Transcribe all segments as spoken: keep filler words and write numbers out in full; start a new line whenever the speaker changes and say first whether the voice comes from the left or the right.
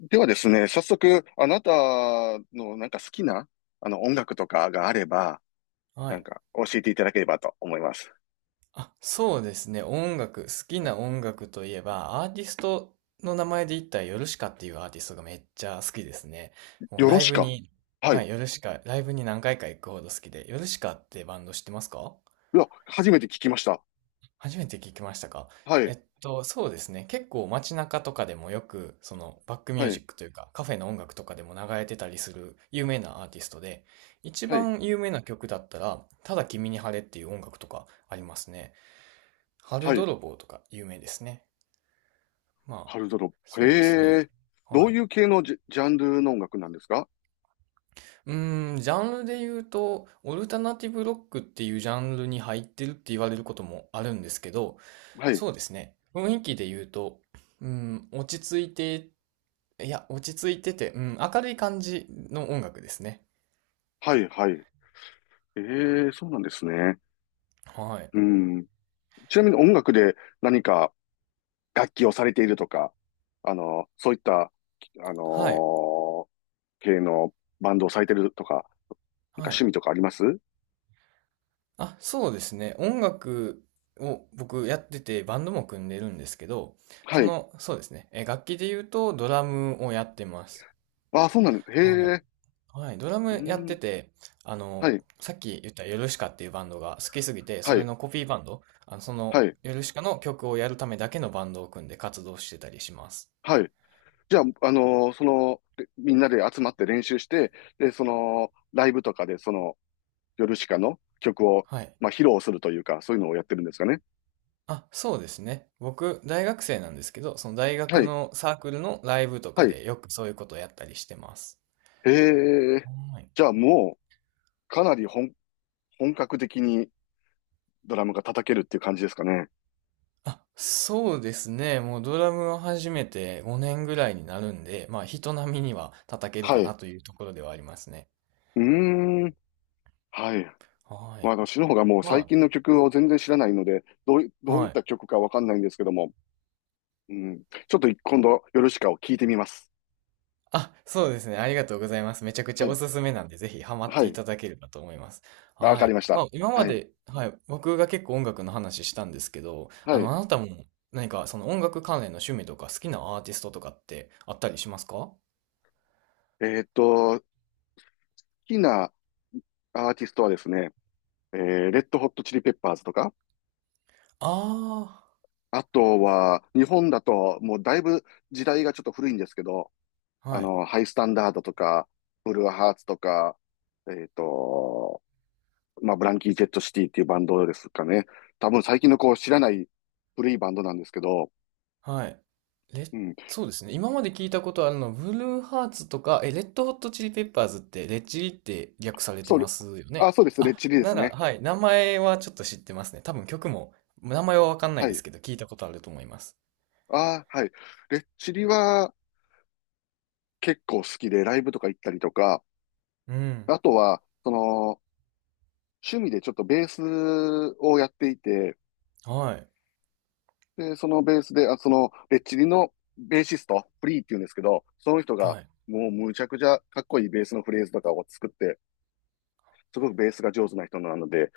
left: ではですね、早速、あなたのなんか好きな、あの音楽とかがあれば、
right: は
left: なん
right: い。
left: か教えていただければと思います。
right: あ、そうですね。音楽、好きな音楽といえば、アーティストの名前で言ったら、ヨルシカっていうアーティストがめっちゃ好きですね。もう
left: よろ
right: ライ
left: し
right: ブ
left: か。
right: に、
left: はい。
right: は
left: い
right: い、ヨルシカ、ライブに何回か行くほど好きで、ヨルシカってバンド知ってますか？
left: や、初めて聞きました。
right: 初めて聞きましたか？
left: は
right: え
left: い。
right: っと、そうですね。結構街中とかでもよく、そのバックミュ
left: は
right: ージ
left: い。
right: ックというか、カフェの音楽とかでも流れてたりする有名なアーティストで、一
left: はい。
right: 番有名な曲だったら、ただ君に晴れっていう音楽とかありますね。春
left: はい。
right: 泥棒とか有名ですね。まあ、
left: ハルドロップ。
right: そうです
left: へ
right: ね。
left: え。ど
right: は
left: う
right: い。
left: いう系のジャ、ジャンルの音楽なんですか？
right: うーん、ジャンルで言うと、オルタナティブロックっていうジャンルに入ってるって言われることもあるんですけど、
left: はい。
right: そうですね。雰囲気で言うと、うん、落ち着いて、いや、落ち着いてて、うん、明るい感じの音楽ですね。
left: はい。はい。ええ、そうなんですね。
right: はい。
left: うん。ちなみに音楽で何か楽器をされているとか、あの、そういった、あ
right: はい。
left: の系のバンドをされてるとか、なんか
right: は
left: 趣
right: い。
left: 味とかあります？
right: あ、そうですね。音楽を僕やっててバンドも組んでるんですけど、
left: は
right: そ
left: い。
right: の、そうですね。え、楽器で言うとドラムをやってます。
left: ああ、そうなんです。
right: は
left: へ
right: い。
left: え。
right: はい。ドラ
left: うー
right: ムやって
left: ん。
right: て、あ
left: は
right: の、
left: い。
right: さっき言ったヨルシカっていうバンドが好きすぎて、そ
left: は
right: れ
left: い。
right: のコピーバンド、あの、そ
left: は
right: の
left: い。
right: ヨルシカの曲をやるためだけのバンドを組んで活動してたりします。
left: はい。じゃあ、あのーその、でみんなで集まって練習して、で、その、ライブとかで、その、ヨルシカの曲を、
right: はい。
left: まあ、披露するというか、そういうのをやってるんですかね。
right: あ、そうですね。僕、大学生なんですけど、その大
left: は
right: 学
left: い。
right: のサークルのライブとか
left: はい。
right: でよくそういうことをやったりしてます。
left: へえ。
right: はい。
left: じゃあ、もう、かなり本、本格的にドラムが叩けるっていう感じですかね。
right: あ、そうですね。もうドラムを始めてごねんぐらいになるんで、まあ人並みには叩ける
left: は
right: か
left: い。
right: な
left: う
right: というところではありますね。
left: ーん。はい。
right: は
left: まあ、
right: い。
left: 私の方がもう最
right: ま
left: 近の曲を全然知らないので、どうい、
right: あ、
left: どうい
right: は
left: っ
right: い。
left: た曲かわかんないんですけども、うん。ちょっと今度、ヨルシカを聞いてみます。
right: あ、そうですね。ありがとうございます。めちゃくち
left: は
right: ゃお
left: い。
right: すすめなんで、ぜひハマっ
left: は
right: てい
left: い。
right: ただければと思います。
left: わ
right: は
left: かり
right: い。
left: まし
right: ま
left: た。
right: あ今ま
left: はい。
right: で、はい。僕が結構音楽の話したんですけど、
left: は
right: あ
left: い。
right: の、あなたも何かその音楽関連の趣味とか好きなアーティストとかってあったりしますか？
left: えーっと、好きなアーティストはですね、えー、レッドホットチリペッパーズとか、
right: あ
left: あとは、日本だと、もうだいぶ時代がちょっと古いんですけど、
right: あー、
left: あ
right: はい。
left: の、ハイスタンダードとか、ブルーハーツとか、えーっと、まあ、ブランキー・ジェット・シティっていうバンドですかね。多分最近のこう知らない古いバンドなんですけど、
right: はい。レッ、
left: うん。
right: そうですね。今まで聞いたことあるのは、ブルーハーツとか、え、レッドホットチリペッパーズって、レッチリって略されて
left: そ
right: ま
left: う、
right: すよ
left: あ、
right: ね。
left: そうです。レッ
right: あ、
left: チリで
right: な
left: す
right: ら、
left: ね。
right: はい。名前はちょっと知ってますね。多分曲も、名前はわかんない
left: は
right: です
left: い。
right: けど、聞いたことあると思います。
left: あー、はい。レッチリは結構好きで、ライブとか行ったりとか、
right: うん。
left: あとは、その、趣味でちょっとベースをやっていて、
right: はい。
left: で、そのベースで、あ、その、レッチリのベーシスト、フリーっていうんですけど、その人が、
right: はい。
left: もうむちゃくちゃかっこいいベースのフレーズとかを作って、すごくベースが上手な人なので、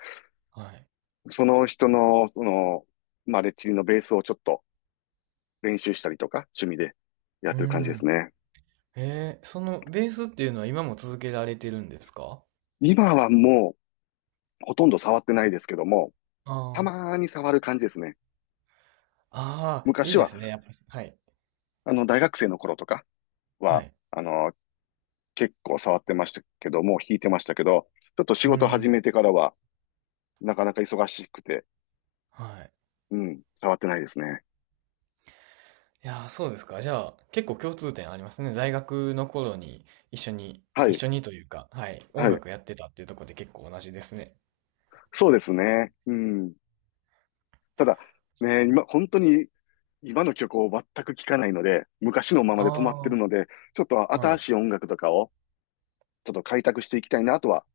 right: はい。
left: その人の、その、まあ、レッチリのベースをちょっと練習したりとか、趣味でやっ
right: う
left: てる感じです
right: ん。
left: ね。
right: えー、そのベースっていうのは今も続けられてるんですか？
left: 今はもう、ほとんど触ってないですけども、
right: あ
left: た
right: あー。
left: まーに触る感じですね。
right: ああ、い
left: 昔
right: いで
left: は、
right: すね。やっぱ、はい。
left: あの、大学生の頃とか
right: は
left: は、
right: い。
left: あの、結構触ってましたけども、弾いてましたけど、ちょっと仕
right: う
left: 事始
right: ん。
left: めてからは、なかなか忙しくて、
right: はい。
left: うん、触ってないですね。
right: いやー、そうですか。じゃあ、結構共通点ありますね。大学の頃に一緒に、
left: は
right: 一
left: い、
right: 緒にというか、はい、音
left: はい。
right: 楽やってたっていうところで結構同じですね。
left: そうですね。うん。ただ、ね、今、本当に今の曲を全く聴かないので、昔のままで止まってる
right: あ
left: の
right: あ、
left: で、ちょっと
right: は
left: 新
right: い。
left: しい音楽とかをちょっと開拓していきたいなとは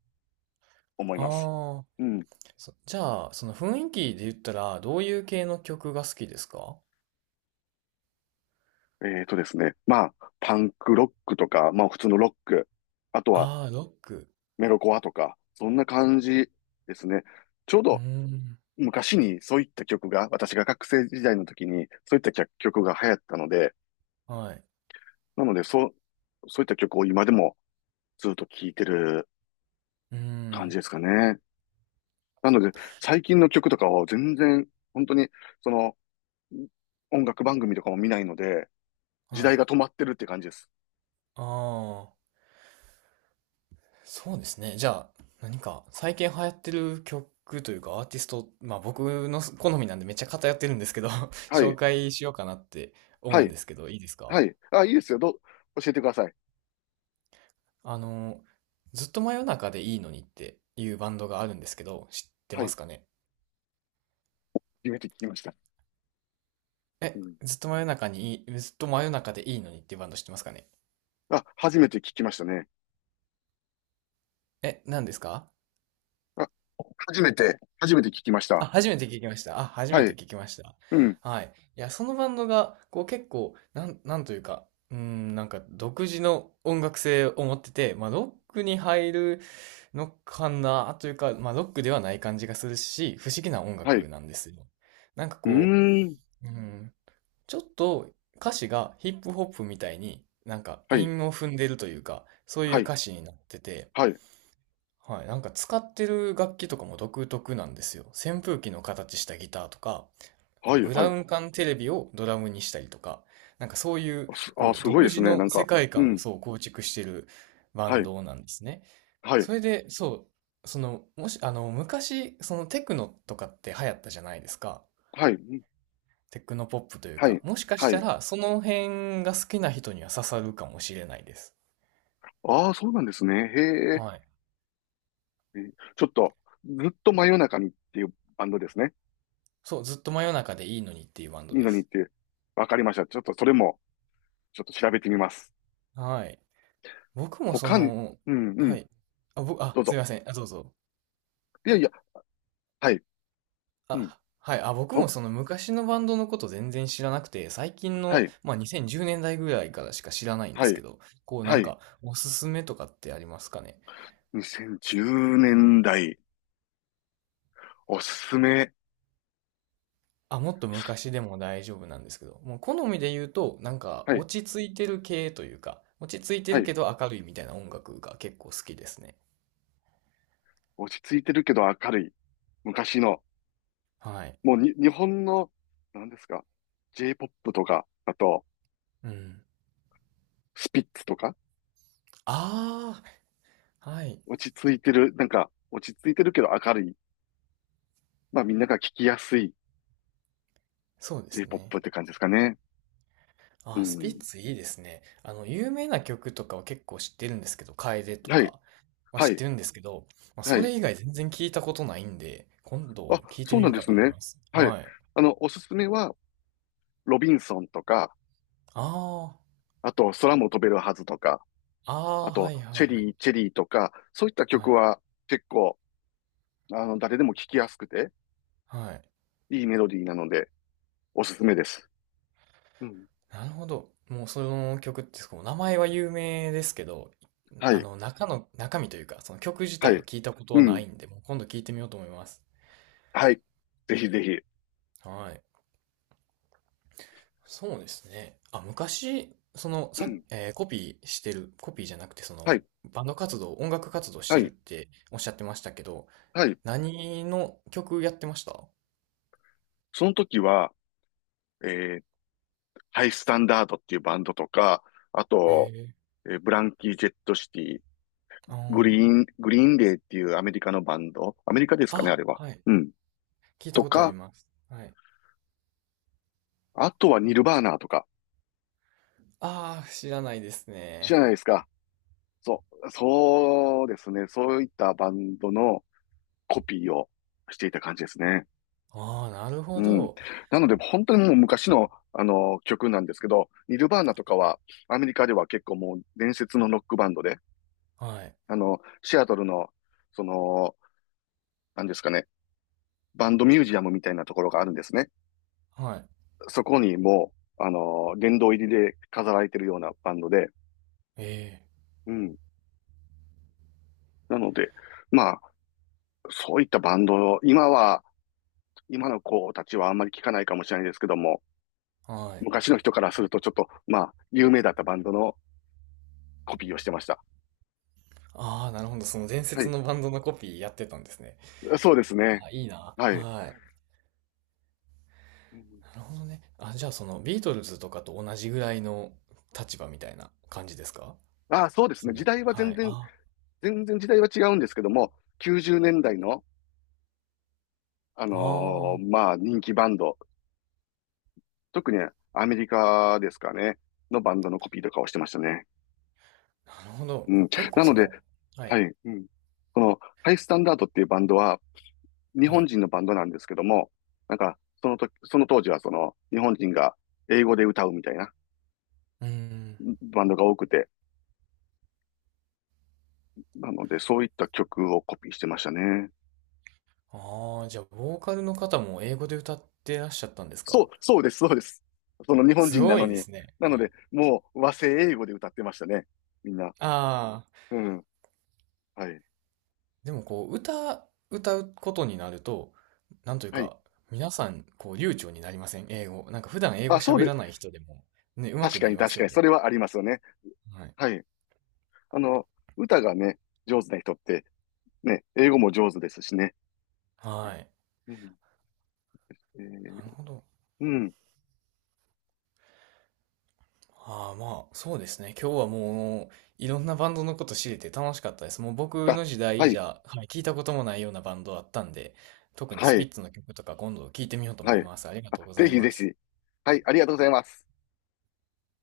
left: 思います。
right: ああ、
left: うん。
right: そじゃあ、その雰囲気で言ったら、どういう系の曲が好きですか？
left: えーとですね。まあ、パンクロックとか、まあ普通のロック、あとは
right: ああー、ロック。
left: メロコアとか、そんな感じですね。ちょう
right: うー
left: ど
right: ん、
left: 昔にそういった曲が、私が学生時代の時にそういった曲曲が流行ったので、
right: はい。
left: なのでそう、そういった曲を今でもずっと聴いてる
right: うー
left: 感じ
right: ん、
left: ですかね。なので、最近の曲とかは全然、本当に、その、音楽番組とかも見ないので、時
right: は
left: 代
right: い。
left: が止まってるって感じです。
right: ああ。そうですね。じゃあ、何か最近流行ってる曲というかアーティスト、まあ僕の好みなんでめっちゃ偏ってるんですけど
left: は
right: 紹
left: い、
right: 介しようかなって
left: は
right: 思うん
left: い、
right: ですけど、いいですか？
left: はい。あ、いいですよ。どう、教えてください。
right: あの、ずっと真夜中でいいのにっていうバンドがあるんですけど、知って
left: は
right: ま
left: い。
right: すかね？
left: 初めて聞きました。う
right: え、
left: ん。
right: ずっと真夜中にいい、ずっと真夜中でいいのにっていうバンド知ってますかね？
left: あ、初めて聞きましたね。
right: え、何ですか？
left: あ、初めて、初めて聞きまし
right: あ、
left: た。
right: 初めて聞きました。あ、初め
left: は
right: て
left: い、
right: 聞きました。
left: うん、
right: はい。いや、そのバンドが、こう結構、なん、なんというか、うーん、なんか独自の音楽性を持ってて、まあロックに入るのかなというか、まあロックではない感じがするし、不思議な音
left: はい。
right: 楽なんですよ。なんか
left: う
right: こ
left: ーん、
right: う、うん、ちょっと歌詞がヒップホップみたいになんか
left: はい、
right: 韻を踏んでるというか、そういう
left: はい、
right: 歌詞になってて、
left: はい、
right: はい、なんか使ってる楽器とかも独特なんですよ。扇風機の形したギターとか、あ
left: は
right: の、
left: い、
right: ブ
left: は
right: ラウ
left: い。
right: ン管テレビをドラムにしたりとか、なんかそういう、
left: あ、す、あ、
right: こう、
left: すご
right: 独
left: いです
right: 自
left: ね。な
right: の
left: ん
right: 世
left: か、
right: 界
left: う
right: 観を
left: ん、
right: そう構築してるバ
left: は
right: ン
left: い、
right: ドなんですね。
left: はい、
right: それで、そう、その、もし、あの、昔、そのテクノとかって流行ったじゃないですか。
left: はい、うん
right: テクノポップという
left: は
right: か、
left: い、
right: もしかし
left: は
right: た
left: い。
right: ら、その辺が好きな人には刺さるかもしれないです。
left: ああ、そうなんですね。へえ。
right: はい。
left: えーちょっと、ずっと真夜中にっていうバンドですね。
right: そう、ずっと真夜中でいいのにっていうバン
left: い
right: ド
left: い
right: で
left: のにっ
right: す。
left: て。わかりました。ちょっとそれも、ちょっと調べてみます。
right: はい。僕もそ
left: 他に、
right: の、
left: うんう
right: は
left: ん、
right: い。あ、僕、
left: ど
right: あ、
left: う
right: すい
left: ぞ。
right: ません。あ、どうぞ。
left: いやいや、はい、うん、
right: あ、はい。あ、僕も
left: 僕、
right: その昔のバンドのこと全然知らなくて、最近
left: は
right: の、
left: い、
right: まあ、にせんじゅうねんだいぐらいからしか知らないんで
left: は
right: すけ
left: い、
right: ど、こうな
left: は
right: ん
left: い。
right: かおすすめとかってありますかね。
left: にせんじゅうねんだい、おすすめ。
right: あ、もっと昔でも大丈夫なんですけど、もう好みで言うと、なんか
left: はい、
right: 落ち着いてる系というか、落ち着いて
left: は
right: る
left: い。
right: けど明るいみたいな音楽が結構好きですね。
left: 落ち着いてるけど明るい。昔の、
right: はい。
left: もうに、日本の、何ですか、J-ポップ とか、あと、
right: うん。
left: スピッツとか、
right: ああ、はい。
left: 落ち着いてる、なんか、落ち着いてるけど明るい。まあみんなが聞きやすい
right: そうですね。
left: J-ポップ って感じですかね。う
right: あ、スピッ
left: ん。
right: ツいいですね。あの、有名な曲とかは結構知ってるんですけど、楓と
left: はい、
right: かは
left: は
right: 知っ
left: い、
right: てるんですけど、まあ、
left: は
right: そ
left: い。
right: れ以外全然聞いたことないんで、今
left: あ、
right: 度聞いて
left: そう
right: み
left: なん
right: よう
left: で
right: か
left: す
right: と思い
left: ね。
right: ます。
left: はい。
right: はい。
left: あの、おすすめは、ロビンソンとか、
right: あ
left: あと、空も飛べるはずとか、
right: あ、ああ、
left: あ
right: は
left: と、
right: いは
left: チ
right: い
left: ェ
right: はい。
left: リー、チェリーとか、そういった曲
right: はい。
left: は結構、あの、誰でも聴きやすくて、
right: はい。
left: いいメロディーなので、おすすめです。うん。
right: なるほど。もうその曲って、こう名前は有名ですけど、
left: は
right: あ
left: い、
right: の、中の、中身というか、その曲自
left: は
right: 体を
left: い。
right: 聞いたこと
left: う
right: はない
left: ん。
right: んで、もう今度聞いてみようと思います。
left: はい。ぜひぜひ。
right: はい。そうですね。あ、昔、その、
left: う
right: さ、
left: ん。
right: えーコピーしてる、コピーじゃなくて、そ
left: は
right: の、
left: い、
right: バンド活動、音楽活動し
left: は
right: てるっ
left: い、
right: ておっしゃってましたけど、
left: はい。
right: 何の曲やってました
left: その時は、えーハイスタンダードっていうバンドとか、あ
right: え
left: と、
right: ー。
left: えーブランキー・ジェット・シティ、
right: あ
left: グリ
right: ー、
left: ーン、グリーンデーっていうアメリカのバンド、アメリカですかね、あ
right: あ、
left: れは。
right: はい。
left: うん。
right: 聞いた
left: と
right: ことあり
left: か、
right: ます。はい。
left: あとはニルバーナーとか、
right: ああ、知らないです
left: 知らな
right: ね。
left: いですか。そう、そうですね。そういったバンドのコピーをしていた感じですね。
right: ああ、なる
left: う
right: ほ
left: ん。
right: ど。
left: なので、本当にもう昔の、あの、曲なんですけど、ニルバーナとかは、アメリカでは結構もう伝説のロックバンドで、
right: はい。
left: あの、シアトルの、その、なんですかね、バンドミュージアムみたいなところがあるんですね。
right: はい。
left: そこにもう、あの、殿堂入りで飾られてるようなバンドで、
right: ええ、
left: うん。なので、まあ、そういったバンドを、今は、今の子たちはあんまり聞かないかもしれないですけども、
right: はい。
left: 昔の人からするとちょっと、まあ、有名だったバンドのコピーをしてました。
right: ああ、なるほど。その伝
left: は
right: 説
left: い。
right: のバンドのコピーやってたんですね。
left: そうですね。
right: あ、いいな。
left: はい。
right: はい。
left: うん
right: なるほどね。あ、じゃあそのビートルズとかと同じぐらいの立場みたいな感じですか？
left: ああ、そうです
right: そ
left: ね。時
right: の、
left: 代は
right: は
left: 全
right: い。
left: 然、
right: あ、
left: 全然時代は違うんですけども、きゅうじゅうねんだいの、あの
right: ああ、
left: ーまあ、人気バンド、特にアメリカですかね、のバンドのコピーとかをしてましたね。
right: なるほど。
left: うん。
right: 結構
left: なの
right: そ
left: で、
right: の、は
left: は
right: い、
left: い。うん。この、ハイスタンダードっていうバンドは、日
right: は
left: 本
right: い。
left: 人のバンドなんですけども、なんか、その時、その当時はその、日本人が英語で歌うみたいな
right: うーん。
left: バンドが多くて、なので、そういった曲をコピーしてましたね。
right: ああ、じゃあボーカルの方も英語で歌ってらっしゃったんです
left: そ
right: か？
left: う、そうです、そうです。その日本
right: す
left: 人な
right: ご
left: の
right: いで
left: に。
right: すね。
left: なの
right: はい。
left: で、もう和製英語で歌ってましたね。みんな。
right: ああ、
left: うん。はい。
right: でもこう、歌、歌うことになると、なんという
left: はい。
right: か、皆さん、こう、流暢になりません英語。なんか普段英語
left: あ、そう
right: 喋
left: で、
right: らない人でも、ね、上手
left: 確
right: く
left: か
right: なり
left: に
right: ま
left: 確
right: す
left: か
right: よ
left: に、
right: ね。
left: それはありますよね。
right: はい。
left: はい。あの、歌がね、上手な人って、ね、英語も上手ですしね。
right: はい。
left: うん。えー、
right: なるほど。
left: うん。
right: ああ、まあ、そうですね。今日はもう、いろんなバンドのこと知れて楽しかったです。もう僕
left: あ、
right: の時
left: は
right: 代じ
left: い、
right: ゃ、はい聞いたこともないようなバンドだったんで、特に
left: は
right: スピ
left: い、
right: ッツの曲とか今度聞いてみようと思
left: は
right: い
left: い。
right: ます。ありが
left: あ、
right: とうござ
left: ぜ
right: い
left: ひぜ
right: ます。
left: ひ。はい、ありがとうございます。